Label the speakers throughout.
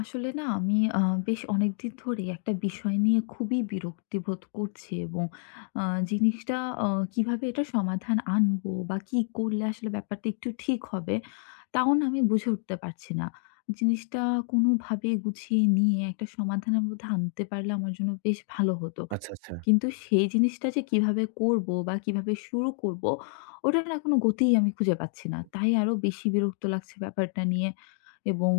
Speaker 1: আসলে না আমি বেশ অনেকদিন ধরেই একটা বিষয় নিয়ে খুবই বিরক্তিবোধ করছি, এবং আ জিনিসটা আ কিভাবে এটা সমাধান আনবো বা কি করলে আসলে ব্যাপারটা একটু ঠিক হবে, তাও না আমি বুঝে উঠতে পারছি না। জিনিসটা কোনোভাবে গুছিয়ে নিয়ে একটা সমাধানের মধ্যে আনতে পারলে আমার জন্য বেশ ভালো হতো।
Speaker 2: আচ্ছা, আচ্ছা।
Speaker 1: কিন্তু সেই জিনিসটা যে কিভাবে করবো বা কিভাবে শুরু করবো, ওটার না কোনো গতিই আমি খুঁজে পাচ্ছি না। তাই আরো বেশি বিরক্ত লাগছে ব্যাপারটা নিয়ে, এবং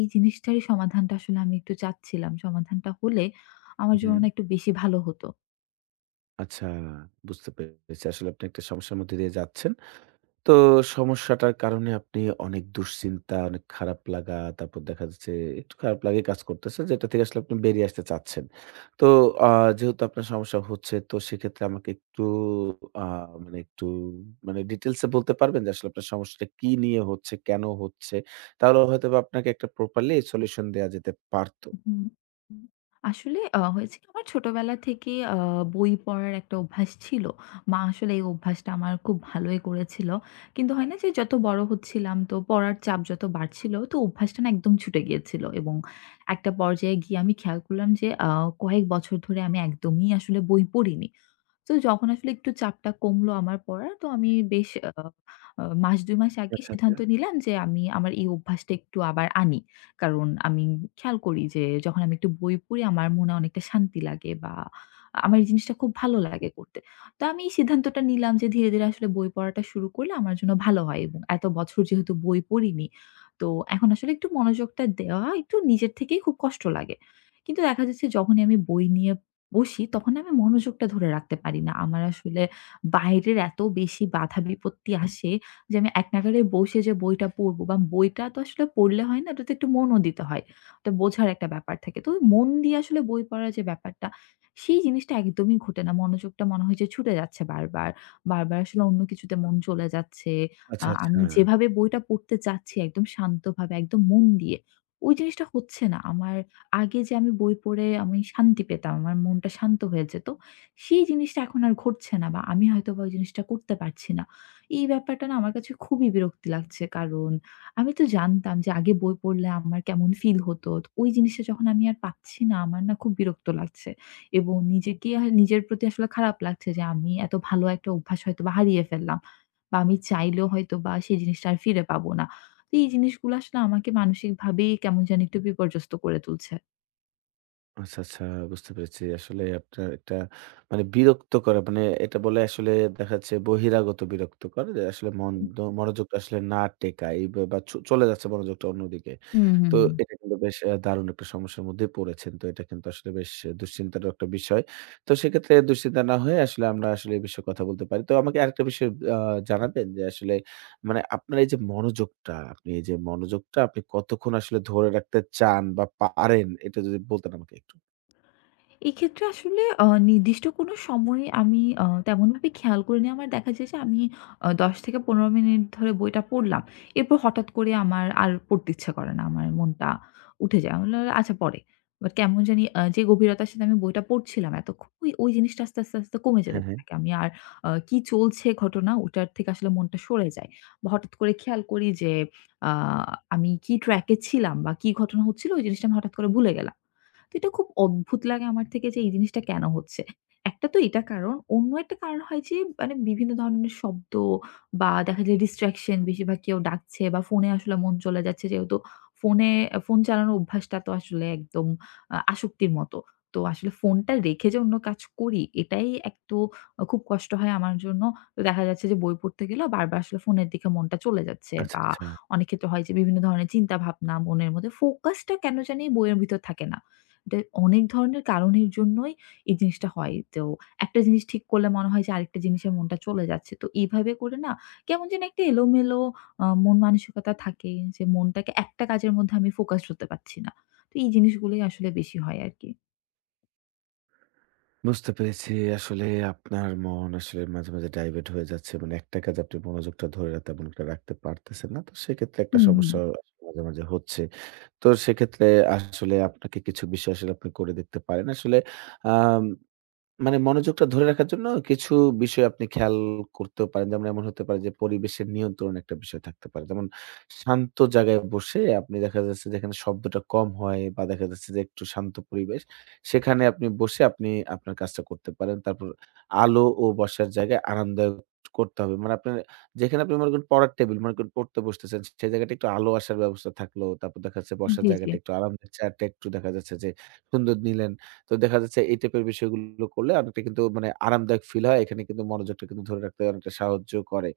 Speaker 1: এই জিনিসটারই সমাধানটা আসলে আমি একটু চাচ্ছিলাম। সমাধানটা হলে
Speaker 2: হু,
Speaker 1: আমার
Speaker 2: হু।
Speaker 1: জন্য না একটু বেশি ভালো হতো।
Speaker 2: আচ্ছা, বুঝতে পেরেছি। আসলে আপনি একটা সমস্যার মধ্যে দিয়ে যাচ্ছেন। তো সমস্যাটার কারণে আপনি অনেক দুশ্চিন্তা, অনেক খারাপ লাগা, তারপর দেখা যাচ্ছে একটু খারাপ লাগাই কাজ করতেছে, যেটা থেকে আসলে আপনি বেরিয়ে আসতে চাচ্ছেন। তো আ যেহেতু আপনার সমস্যা হচ্ছে, তো সেক্ষেত্রে আমাকে একটু আ মানে একটু মানে ডিটেইলস এ বলতে পারবেন যে আসলে আপনার সমস্যাটা কি নিয়ে হচ্ছে, কেন হচ্ছে? তাহলে হয়তোবা আপনাকে একটা প্রপারলি সলিউশন দেয়া যেতে পারত।
Speaker 1: হুম, হুম। আসলে হয়েছে কি, আমার ছোটবেলা থেকে বই পড়ার একটা অভ্যাস ছিল। মা আসলে এই অভ্যাসটা আমার খুব ভালোই করেছিল। কিন্তু হয় না যে যত বড় হচ্ছিলাম, তো পড়ার চাপ যত বাড়ছিল, তো অভ্যাসটা না একদম ছুটে গিয়েছিল, এবং একটা পর্যায়ে গিয়ে আমি খেয়াল করলাম যে কয়েক বছর ধরে আমি একদমই আসলে বই পড়িনি। তো যখন আসলে একটু চাপটা কমলো আমার পড়ার, তো আমি বেশ আ আ মাস ২ মাস আগে
Speaker 2: আচ্ছা, আচ্ছা।
Speaker 1: সিদ্ধান্ত নিলাম যে আমি আমার এই অভ্যাসটা একটু আবার আনি। কারণ আমি খেয়াল করি যে যখন আমি একটু বই পড়ি আমার মনে অনেকটা শান্তি লাগে, বা আমার এই জিনিসটা খুব ভালো লাগে করতে। তো আমি এই সিদ্ধান্তটা নিলাম যে ধীরে, ধীরে আসলে বই পড়াটা শুরু করলে আমার জন্য ভালো হয়, এবং এত বছর যেহেতু বই পড়িনি, তো এখন আসলে একটু মনোযোগটা দেওয়া একটু নিজের থেকেই খুব কষ্ট লাগে। কিন্তু দেখা যাচ্ছে যখনই আমি বই নিয়ে বসি, তখন না আমি মনোযোগটা ধরে রাখতে পারি না। আমার আসলে বাইরের এত বেশি বাধা বিপত্তি আসে যে আমি এক নাগাড়ে বসে যে বইটা পড়ব, বা বইটা তো আসলে পড়লে হয় না, ওটাতে একটু মনও দিতে হয়। ওটা বোঝার একটা ব্যাপার থাকে। তো ওই মন দিয়ে আসলে বই পড়ার যে ব্যাপারটা, সেই জিনিসটা একদমই ঘটে না। মনোযোগটা মনে হয় যে ছুটে যাচ্ছে বারবার। বারবার আসলে অন্য কিছুতে মন চলে যাচ্ছে।
Speaker 2: আচ্ছা, আচ্ছা।
Speaker 1: আমি যেভাবে বইটা পড়তে চাচ্ছি একদম শান্তভাবে, একদম মন দিয়ে, ওই জিনিসটা হচ্ছে না। আমার আগে যে আমি বই পড়ে আমি শান্তি পেতাম, আমার মনটা শান্ত হয়ে যেত। সেই জিনিসটা এখন আর ঘটছে না, বা আমি হয়তোবা ওই জিনিসটা করতে পারছি না। এই ব্যাপারটা না আমার কাছে খুবই বিরক্তি লাগছে। কারণ আমি তো জানতাম যে আগে বই পড়লে আমার কেমন ফিল হতো। তো ওই জিনিসটা যখন আমি আর পাচ্ছি না, আমার না খুব বিরক্ত লাগছে। এবং নিজেকে আ নিজের প্রতি আসলে খারাপ লাগছে যে আমি এত ভালো একটা অভ্যাস হয়তোবা হারিয়ে ফেললাম। বা আমি চাইলেও হয়তোবা সেই জিনিসটা আর ফিরে পাবো না। তো এই জিনিসগুলো আসলে আমাকে মানসিকভাবেই কেমন জানি একটু বিপর্যস্ত করে তুলছে।
Speaker 2: আচ্ছা, আচ্ছা, বুঝতে পেরেছি। আসলে আপনার একটা মানে বিরক্তকর মানে এটা বলে আসলে দেখা যাচ্ছে বহিরাগত বিরক্তকর। যে আসলে মন দ মনোযোগটা আসলে না টেকায় বা বা চ চলে যাচ্ছে মনোযোগটা অন্যদিকে।
Speaker 1: হুম, হুম,
Speaker 2: তো এটা
Speaker 1: হুম।
Speaker 2: কিন্তু বেশ দারুণ একটা সমস্যার মধ্যেই পড়েছেন। তো এটা কিন্তু আসলে বেশ দুশ্চিন্তারও একটা বিষয়। তো সেক্ষেত্রে দুশ্চিন্তা না হয়ে আসলে আমরা আসলে এই বিষয়ে কথা বলতে পারি। তো আমাকে আরেকটা বিষয় আ জানাবেন যে আসলে মানে আপনার এই যে মনোযোগটা, আপনি এই যে মনোযোগটা আপনি কতক্ষণ আসলে ধরে রাখতে চান বা পারেন এটা যদি বলতেন আমাকে একটু?
Speaker 1: এক্ষেত্রে আসলে নির্দিষ্ট কোনো সময়ে আমি তেমনভাবে খেয়াল করিনি। আমার দেখা যায় যে আমি ১০ থেকে ১৫ মিনিট ধরে বইটা পড়লাম। এরপর হঠাৎ করে আমার আর পড়তে ইচ্ছা করে না। আমার মনটা উঠে যায়। আমি বললাম, "আচ্ছা পরে।" বাট কেমন জানি যে গভীরতার সাথে আমি বইটা পড়ছিলাম এতক্ষণ, ওই ওই জিনিসটা আস্তে, আস্তে, আস্তে কমে যেতে
Speaker 2: হ্যাঁ, হ্যাঁ।
Speaker 1: থাকে। আমি আর কি চলছে ঘটনা, ওটার থেকে আসলে মনটা সরে যায়। বা হঠাৎ করে খেয়াল করি যে আ আমি কি ট্র্যাকে ছিলাম বা কি ঘটনা হচ্ছিল, ওই জিনিসটা আমি হঠাৎ করে ভুলে গেলাম। তো এটা খুব অদ্ভুত লাগে আমার থেকে যে এই জিনিসটা কেন হচ্ছে? একটা তো এটা কারণ, অন্য একটা কারণ হয় যে, মানে, বিভিন্ন ধরনের শব্দ বা দেখা যায় distraction, বেশিরভাগ কেউ ডাকছে বা ফোনে আসলে মন চলে যাচ্ছে, যেহেতু ফোনে ফোন চালানোর অভ্যাসটা তো আসলে একদম আসক্তির মতো। তো আসলে ফোনটা রেখে যে অন্য কাজ করি, এটাই এক তো খুব কষ্ট হয় আমার জন্য। তো দেখা যাচ্ছে যে বই পড়তে গেলেও বারবার আসলে ফোনের দিকে মনটা চলে যাচ্ছে,
Speaker 2: আচ্ছা,
Speaker 1: বা
Speaker 2: আচ্ছা।
Speaker 1: অনেক ক্ষেত্রে হয় যে বিভিন্ন ধরনের চিন্তা ভাবনা মনের মধ্যে ফোকাসটা কেন জানি বইয়ের ভিতর থাকে না। এটা অনেক ধরনের কারণের জন্যই এই জিনিসটা হয়। তো একটা জিনিস ঠিক করলে মনে হয় যে আরেকটা জিনিসে মনটা চলে যাচ্ছে। তো এভাবে করে না, কেমন যেন একটা এলোমেলো মন মানসিকতা থাকে যে মনটাকে একটা কাজের মধ্যে আমি ফোকাসড হতে পারছি না। তো এই জিনিসগুলোই আসলে বেশি হয় আরকি।
Speaker 2: বুঝতে পেরেছি, আসলে আপনার মন আসলে মাঝে, মাঝে ডাইভার্ট হয়ে যাচ্ছে। মানে একটা কাজে আপনি মনোযোগটা ধরে রা তেমন একটা রাখতে পারতেছেন না। তো সেক্ষেত্রে একটা
Speaker 1: হুম, হুম।
Speaker 2: সমস্যা মাঝে, মাঝে হচ্ছে। তো সেক্ষেত্রে আসলে আপনাকে কিছু বিষয় আসলে আপনি করে দেখতে পারেন। আসলে আম মানে মনোযোগটা ধরে রাখার জন্য কিছু বিষয় আপনি খেয়াল করতেও পারেন। যেমন এমন হতে পারে যে পরিবেশের নিয়ন্ত্রণ একটা বিষয় থাকতে পারে। যেমন শান্ত জায়গায় বসে আপনি দেখা যাচ্ছে যেখানে শব্দটা কম হয় বা দেখা যাচ্ছে যে একটু শান্ত পরিবেশ, সেখানে আপনি বসে আপনি আপনার কাজটা করতে পারেন। তারপর আলো ও বসার জায়গায় আরামদায়ক করতে হবে। মানে আপনার যেখানে আপনি মনে করেন পড়ার টেবিল মনে করেন পড়তে বসতেছেন, সেই জায়গাটা একটু আলো আসার ব্যবস্থা থাকলো। তারপর দেখা যাচ্ছে বসার
Speaker 1: জি, জি।
Speaker 2: জায়গাটা একটু আরামদায়ক চেয়ারটা একটু দেখা যাচ্ছে যে সুন্দর নিলেন। তো দেখা যাচ্ছে এই টাইপের বিষয়গুলো করলে অনেকটা কিন্তু মানে আরামদায়ক ফিল হয়। এখানে কিন্তু মনোযোগটা কিন্তু ধরে রাখতে অনেকটা সাহায্য করে।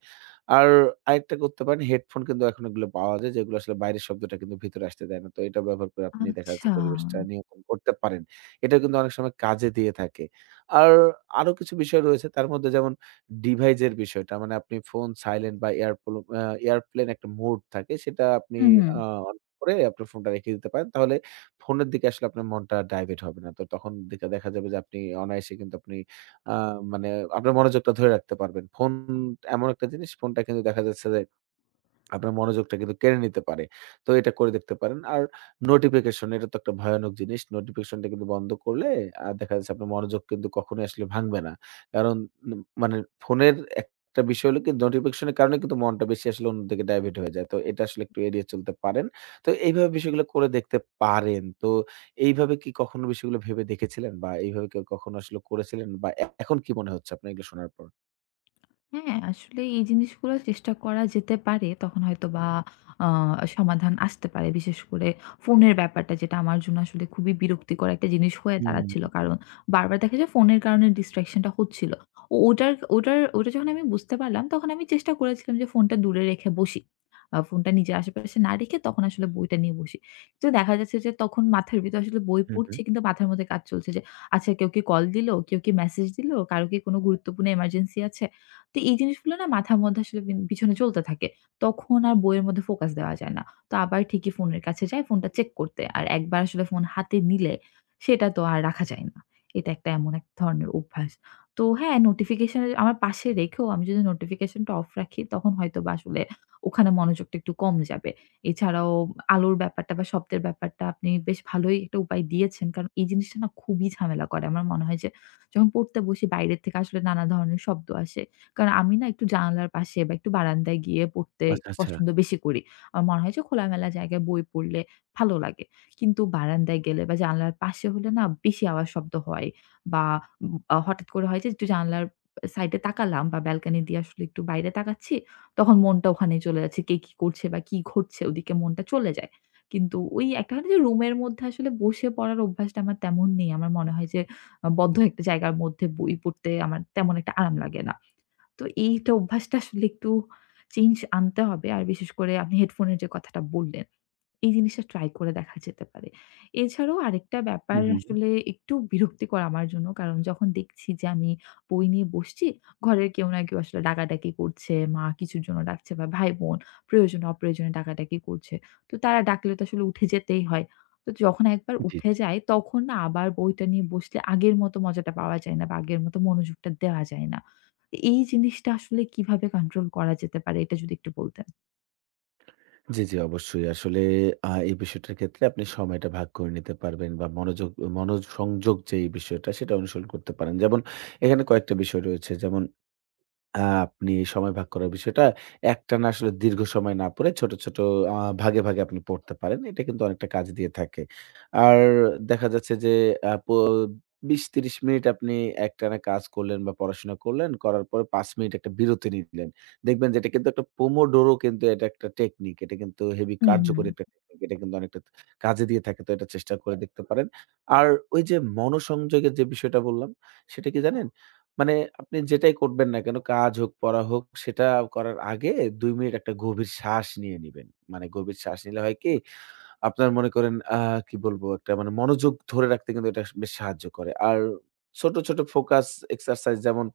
Speaker 2: আর আরেকটা করতে পারেন হেডফোন কিন্তু এখন এগুলো পাওয়া যায় যেগুলো আসলে বাইরের শব্দটা কিন্তু ভিতরে আসতে দেয় না। তো এটা ব্যবহার করে আপনি দেখা যাচ্ছে
Speaker 1: আচ্ছা।
Speaker 2: পরিবেশটা নিয়ন্ত্রণ করতে পারেন। এটা কিন্তু অনেক সময় কাজে দিয়ে থাকে। আর আরো কিছু বিষয় রয়েছে তার মধ্যে যেমন ডিভাইসের বিষয়টা মানে আপনি ফোন সাইলেন্ট বা এয়ারপ্লো আ এয়ারপ্লেন একটা মোড থাকে সেটা আপনি
Speaker 1: হুম, হুম।
Speaker 2: আ অন করে আপনার ফোনটা রেখে দিতে পারেন। তাহলে ফোনের দিকে আসলে আপনার মনটা ডাইভার্ট হবে না। তো তখন দেখা দেখা যাবে যে আপনি অনায়াসে কিন্তু আপনি আ মানে আপনার মনোযোগটা ধরে রাখতে পারবেন। ফোন এমন একটা জিনিস ফোনটা কিন্তু দেখা যাচ্ছে যে আপনার মনোযোগটা কিন্তু কেড়ে নিতে পারে। তো এটা করে দেখতে পারেন। আর নোটিফিকেশন এটা তো একটা ভয়ানক জিনিস। নোটিফিকেশনটা কিন্তু বন্ধ করলে দেখা যাচ্ছে আপনার মনোযোগ কিন্তু কখনোই আসলে ভাঙবে না। কারণ ন মানে ফোনের একটা বিষয় হলো কি নোটিফিকেশন এর কারণে কিন্তু মনটা বেশি আসলে অন্যদিকে ডাইভার্ট হয়ে যায়। তো এটা আসলে একটু এড়িয়ে চলতে পারেন। তো এইভাবে বিষয়গুলো করে দেখতে পারেন। তো এইভাবে কি কখনো বিষয়গুলো ভেবে দেখেছিলেন? বা এইভাবে কেউ কখনো আসলে করেছিলেন? বা এখন কি মনে হচ্ছে আপনার এগুলো শোনার পর?
Speaker 1: হ্যাঁ, আসলে এই জিনিসগুলো চেষ্টা করা যেতে পারে। তখন হয়তোবা আ সমাধান আসতে পারে। বিশেষ করে ফোনের ব্যাপারটা, যেটা আমার জন্য আসলে খুবই বিরক্তিকর একটা জিনিস হয়ে দাঁড়াচ্ছিল।
Speaker 2: হুম,
Speaker 1: কারণ বারবার দেখা যায় ফোনের কারণে distraction টা হচ্ছিল। ও ওটার ওটার ওটা যখন আমি বুঝতে পারলাম, তখন আমি চেষ্টা করেছিলাম যে ফোনটা দূরে রেখে বসি। ফোনটা নিজের আশেপাশে না রেখে তখন আসলে বইটা নিয়ে বসি। তো দেখা যাচ্ছে যে তখন মাথার ভিতরে আসলে বই
Speaker 2: হুম, হুম।
Speaker 1: পড়ছি, কিন্তু মাথার মধ্যে কাজ চলছে যে, আচ্ছা, কেউ কি কল দিলো? কেউ কি মেসেজ দিলো? কারো কি কোনো গুরুত্বপূর্ণ এমার্জেন্সি আছে? তো এই জিনিসগুলো না মাথার মধ্যে আসলে পিন পিছনে চলতে থাকে। তখন আর বইয়ের মধ্যে ফোকাস দেওয়া যায় না। তো আবার ঠিকই ফোনের কাছে যাই ফোনটা চেক করতে। আর একবার আসলে ফোন হাতে নিলে সেটা তো আর রাখা যায় না। এটা একটা এমন এক ধরনের অভ্যাস। তো হ্যাঁ, নোটিফিকেশন এর আমার পাশে রেখেও আমি যদি নোটিফিকেশনটা অফ রাখি, তখন হয়তোবা আসলে ওখানে মনোযোগটা একটু কম যাবে। এছাড়াও আলোর ব্যাপারটা বা শব্দের ব্যাপারটা আপনি বেশ ভালোই একটা উপায় দিয়েছেন। কারণ এই জিনিসটা না খুবই ঝামেলা করে। আমার মনে হয় যে যখন পড়তে বসি বাইরের থেকে আসলে নানা ধরনের শব্দ আসে। কারণ আমি না একটু জানালার পাশে বা একটু বারান্দায় গিয়ে পড়তে
Speaker 2: আচ্ছা,
Speaker 1: একটু
Speaker 2: আচ্ছা।
Speaker 1: পছন্দ বেশি করি। আমার মনে হয় যে খোলামেলা জায়গায় বই পড়লে ভালো লাগে। কিন্তু বারান্দায় গেলে বা জানালার পাশে হলে না বেশি আওয়াজ শব্দ হয়, বা উম আ হঠাৎ করে হয় যে একটু জানালার সাইডে তাকালাম বা ব্যালকনি দিয়ে আসলে একটু বাইরে তাকাচ্ছি, তখন মনটা ওখানেই চলে যাচ্ছে। কে কি করছে বা কি ঘটছে ওদিকে মনটা চলে যায়। কিন্তু ওই একটা হয় না যে রুমের মধ্যে আসলে বসে পড়ার অভ্যাসটা আমার তেমন নেই। আমার মনে হয় যে বদ্ধ একটা জায়গার মধ্যে বই পড়তে আমার তেমন একটা আরাম লাগে না। তো এইটা অভ্যাসটা আসলে একটু চেঞ্জ আনতে হবে। আর বিশেষ করে আপনি হেডফোনের যে কথাটা বললেন, এই জিনিসটা ট্রাই করে দেখা যেতে পারে। এছাড়াও আরেকটা
Speaker 2: হুম,
Speaker 1: ব্যাপার
Speaker 2: হুম, হুম।
Speaker 1: আসলে একটু বিরক্তিকর আমার জন্য। কারণ যখন দেখছি যে আমি বই নিয়ে বসছি, ঘরের কেউ না কেউ আসলে ডাকাডাকি করছে, মা কিছুর জন্য ডাকছে বা ভাই-বোন প্রয়োজনে অপ্রয়োজনে ডাকাডাকি করছে। তো তারা ডাকলে তো আসলে উঠে যেতেই হয়। তো যখন একবার
Speaker 2: জি,
Speaker 1: উঠে
Speaker 2: জি।
Speaker 1: যাই, তখন না আবার বইটা নিয়ে বসলে আগের মতো মজাটা পাওয়া যায় না, বা আগের মতো মনোযোগটা দেওয়া যায় না। এই জিনিসটা আসলে কিভাবে কন্ট্রোল করা যেতে পারে, এটা যদি একটু বলতেন?
Speaker 2: জি, জি, অবশ্যই। আসলে এই বিষয়টার ক্ষেত্রে আপনি সময়টা ভাগ করে নিতে পারবেন বা মনোসংযোগ যে এই বিষয়টা সেটা অনুসরণ করতে পারেন। যেমন এখানে কয়েকটা বিষয় রয়েছে। যেমন আ আপনি সময় ভাগ করার বিষয়টা একটানা আসলে দীর্ঘ সময় না পড়ে ছোট, ছোট আ ভাগে, ভাগে আপনি পড়তে পারেন। এটা কিন্তু অনেকটা কাজ দিয়ে থাকে। আর দেখা যাচ্ছে যে আ প ২০-৩০ মিনিট আপনি একটানা কাজ করলেন বা পড়াশোনা করলেন, করার পরে ৫ মিনিট একটা বিরতি নিলেন। দেখবেন যে এটা কিন্তু একটা পোমোডোরো কিন্তু এটা একটা টেকনিক। এটা কিন্তু হেভি
Speaker 1: হুম, হুম।
Speaker 2: কার্যকরী একটা টেকনিক। এটা কিন্তু অনেকটা কাজে দিয়ে থাকে। তো এটা চেষ্টা করে দেখতে পারেন। আর ওই যে মনোসংযোগের যে বিষয়টা বললাম, সেটা কি জানেন? মানে আপনি যেটাই করবেন না কেন কাজ হোক, পড়া হোক সেটা করার আগে ২ মিনিট একটা গভীর শ্বাস নিয়ে নিবেন। মানে গভীর শ্বাস নিলে হয় কি আপনার মনে করেন কি বলবো? একটা মানে মনোযোগ ধরে রাখতে কিন্তু এটা বেশ সাহায্য করে। আর ছোট, ছোট ফোকাস এক্সারসাইজ যেমন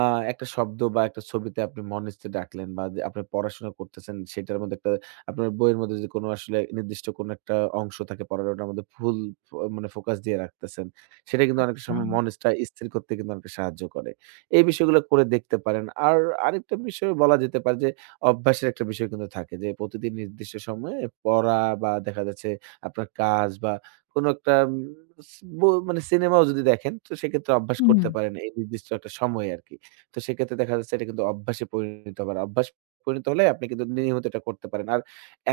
Speaker 2: আ একটা শব্দ বা একটা ছবিতে আপনি মনে স্থির রাখলেন বা যে আপনি পড়াশোনা করতেছেন সেটার মধ্যে একটা আপনার বইয়ের মধ্যে যদি কোনো আসলে নির্দিষ্ট কোনো একটা অংশ থাকে পড়ার ওটার মধ্যে ফুল ফ মানে ফোকাস দিয়ে রাখতেছেন। সেটা কিন্তু অনেক
Speaker 1: আচ্ছা।
Speaker 2: সময় মনটা স্থির করতে কিন্তু অনেকটা সাহায্য করে। এই বিষয়গুলো করে দেখতে পারেন। আর আরেকটা বিষয় বলা যেতে পারে যে অভ্যাসের একটা বিষয় কিন্তু থাকে যে প্রতিদিন নির্দিষ্ট সময়ে পড়া বা দেখা যাচ্ছে আপনার কাজ বা কোনো একটা উম স বো মানে সিনেমাও যদি দেখেন তো সেক্ষেত্রে অভ্যাস
Speaker 1: হুম,
Speaker 2: করতে
Speaker 1: হুম,
Speaker 2: পারেন এই নির্দিষ্ট একটা সময়ে আরকি। তো সেক্ষেত্রে দেখা যাচ্ছে এটা কিন্তু অভ্যাসে পরিণত হবে। আর অভ্যাস পরিণত হলে আপনি কিন্তু নিয়মিত এটা করতে পারেন। আর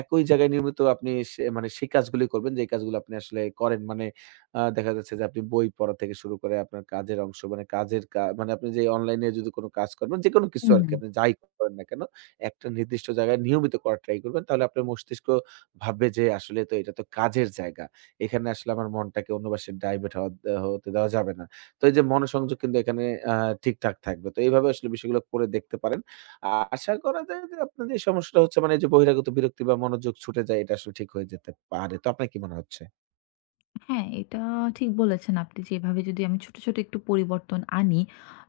Speaker 2: একই জায়গায় নিয়মিত আপনি সে মানে সেই কাজগুলি করবেন যেই কাজগুলো আপনি আসলে করেন। মানে দেখা যাচ্ছে যে আপনি বই পড়া থেকে শুরু করে আপনার কাজের অংশ মানে কাজের কা মানে আপনি যে অনলাইনে যদি কোনো কাজ করবেন যেকোনো কিছু
Speaker 1: হুম,
Speaker 2: আরকি
Speaker 1: হুম।
Speaker 2: আপনি যাই করেন না কেন একটা নির্দিষ্ট জায়গায় নিয়মিত করার ট্রাই করবেন। তাহলে আপনার মস্তিষ্ক ভাববে যে আসলে তো এটা তো কাজের জায়গা। এখানে আসলে আমার মনটাকে অন্য পাশে ডাইভার্ট হওয়া দে হতে দেওয়া যাবে না। তো এই যে মনোসংযোগ কিন্তু এখানে আ ঠিকঠাক থাকবে। তো এইভাবে আসলে বিষয়গুলো করে দেখতে পারেন। আ আশা করা যায় যে আপনার যে সমস্যাটা হচ্ছে মানে এই যে বহিরাগত বিরক্তি বা মনোযোগ ছুটে যায় এটা আসলে ঠিক হয়ে যেতে পারে। তো আপনার কি মনে হচ্ছে?
Speaker 1: হ্যাঁ, এটা ঠিক বলেছেন আপনি, যে এভাবে যদি আমি ছোট, ছোট একটু পরিবর্তন আনি,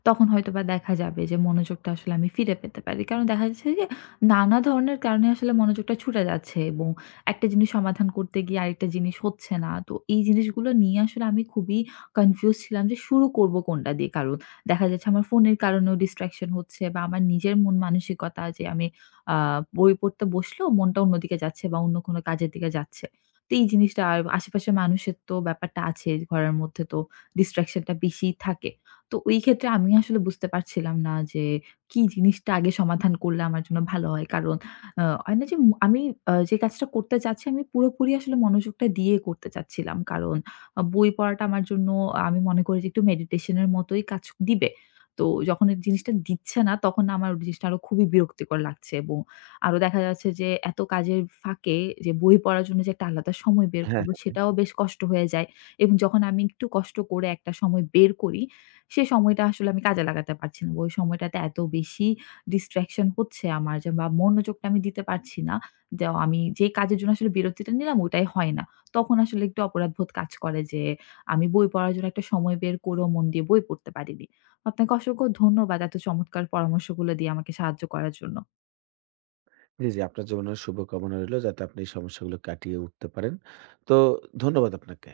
Speaker 1: তখন হয়তোবা দেখা যাবে যে মনোযোগটা আসলে আমি ফিরে পেতে পারি। কারণ দেখা যাচ্ছে যে নানা ধরনের কারণে আসলে মনোযোগটা ছুটে যাচ্ছে, এবং একটা জিনিস সমাধান করতে গিয়ে আরেকটা জিনিস হচ্ছে না। তো এই জিনিসগুলো নিয়ে আসলে আমি খুবই কনফিউজ ছিলাম যে শুরু করব কোনটা দিয়ে। কারণ দেখা যাচ্ছে আমার ফোনের কারণেও ডিস্ট্রাকশন হচ্ছে, বা আমার নিজের মন মানসিকতা যে আমি আ বই পড়তে বসলেও মনটা অন্যদিকে যাচ্ছে, বা অন্য কোনো কাজের দিকে যাচ্ছে। তো এই জিনিসটা আর আশেপাশের মানুষের তো ব্যাপারটা আছে, ঘরের মধ্যে তো ডিসট্রাকশন টা বেশিই থাকে। তো ওই ক্ষেত্রে আমি আসলে বুঝতে পারছিলাম না যে কি জিনিসটা আগে সমাধান করলে আমার জন্য ভালো হয়। কারণ হয় না যে আমি যে কাজটা করতে চাচ্ছি আমি পুরোপুরি আসলে মনোযোগটা দিয়ে করতে চাচ্ছিলাম। কারণ বই পড়াটা আমার জন্য আমি মনে করি যে একটু মেডিটেশন এর মতোই কাজ দিবে। তো যখন এই জিনিসটা দিচ্ছে না তখন আমার ওই জিনিসটা আরো খুবই বিরক্তিকর লাগছে, এবং আরো দেখা যাচ্ছে যে এত কাজের ফাঁকে যে বই পড়ার জন্য যে একটা আলাদা সময় বের
Speaker 2: হ্যাঁ,
Speaker 1: করব
Speaker 2: হ্যাঁ।
Speaker 1: সেটাও বেশ কষ্ট হয়ে যায়, এবং যখন আমি একটু কষ্ট করে একটা সময় বের করি, সে সময়টা আসলে আমি কাজে লাগাতে পারছি না। ওই সময়টাতে এত বেশি distraction হচ্ছে আমার, যে বা মনোযোগটা আমি দিতে পারছি না। যে আমি যে কাজের জন্য আসলে বিরতিটা নিলাম ওটাই হয় না। তখন আসলে একটু অপরাধবোধ কাজ করে যে আমি বই পড়ার জন্য একটা সময় বের করেও মন দিয়ে বই পড়তে পারিনি। আপনাকে অসংখ্য ধন্যবাদ এত চমৎকার পরামর্শগুলো দিয়ে আমাকে সাহায্য করার জন্য।
Speaker 2: জি, জি। আপনার জীবনের শুভকামনা রইলো যাতে আপনি এই সমস্যাগুলো কাটিয়ে উঠতে পারেন। তো ধন্যবাদ আপনাকে।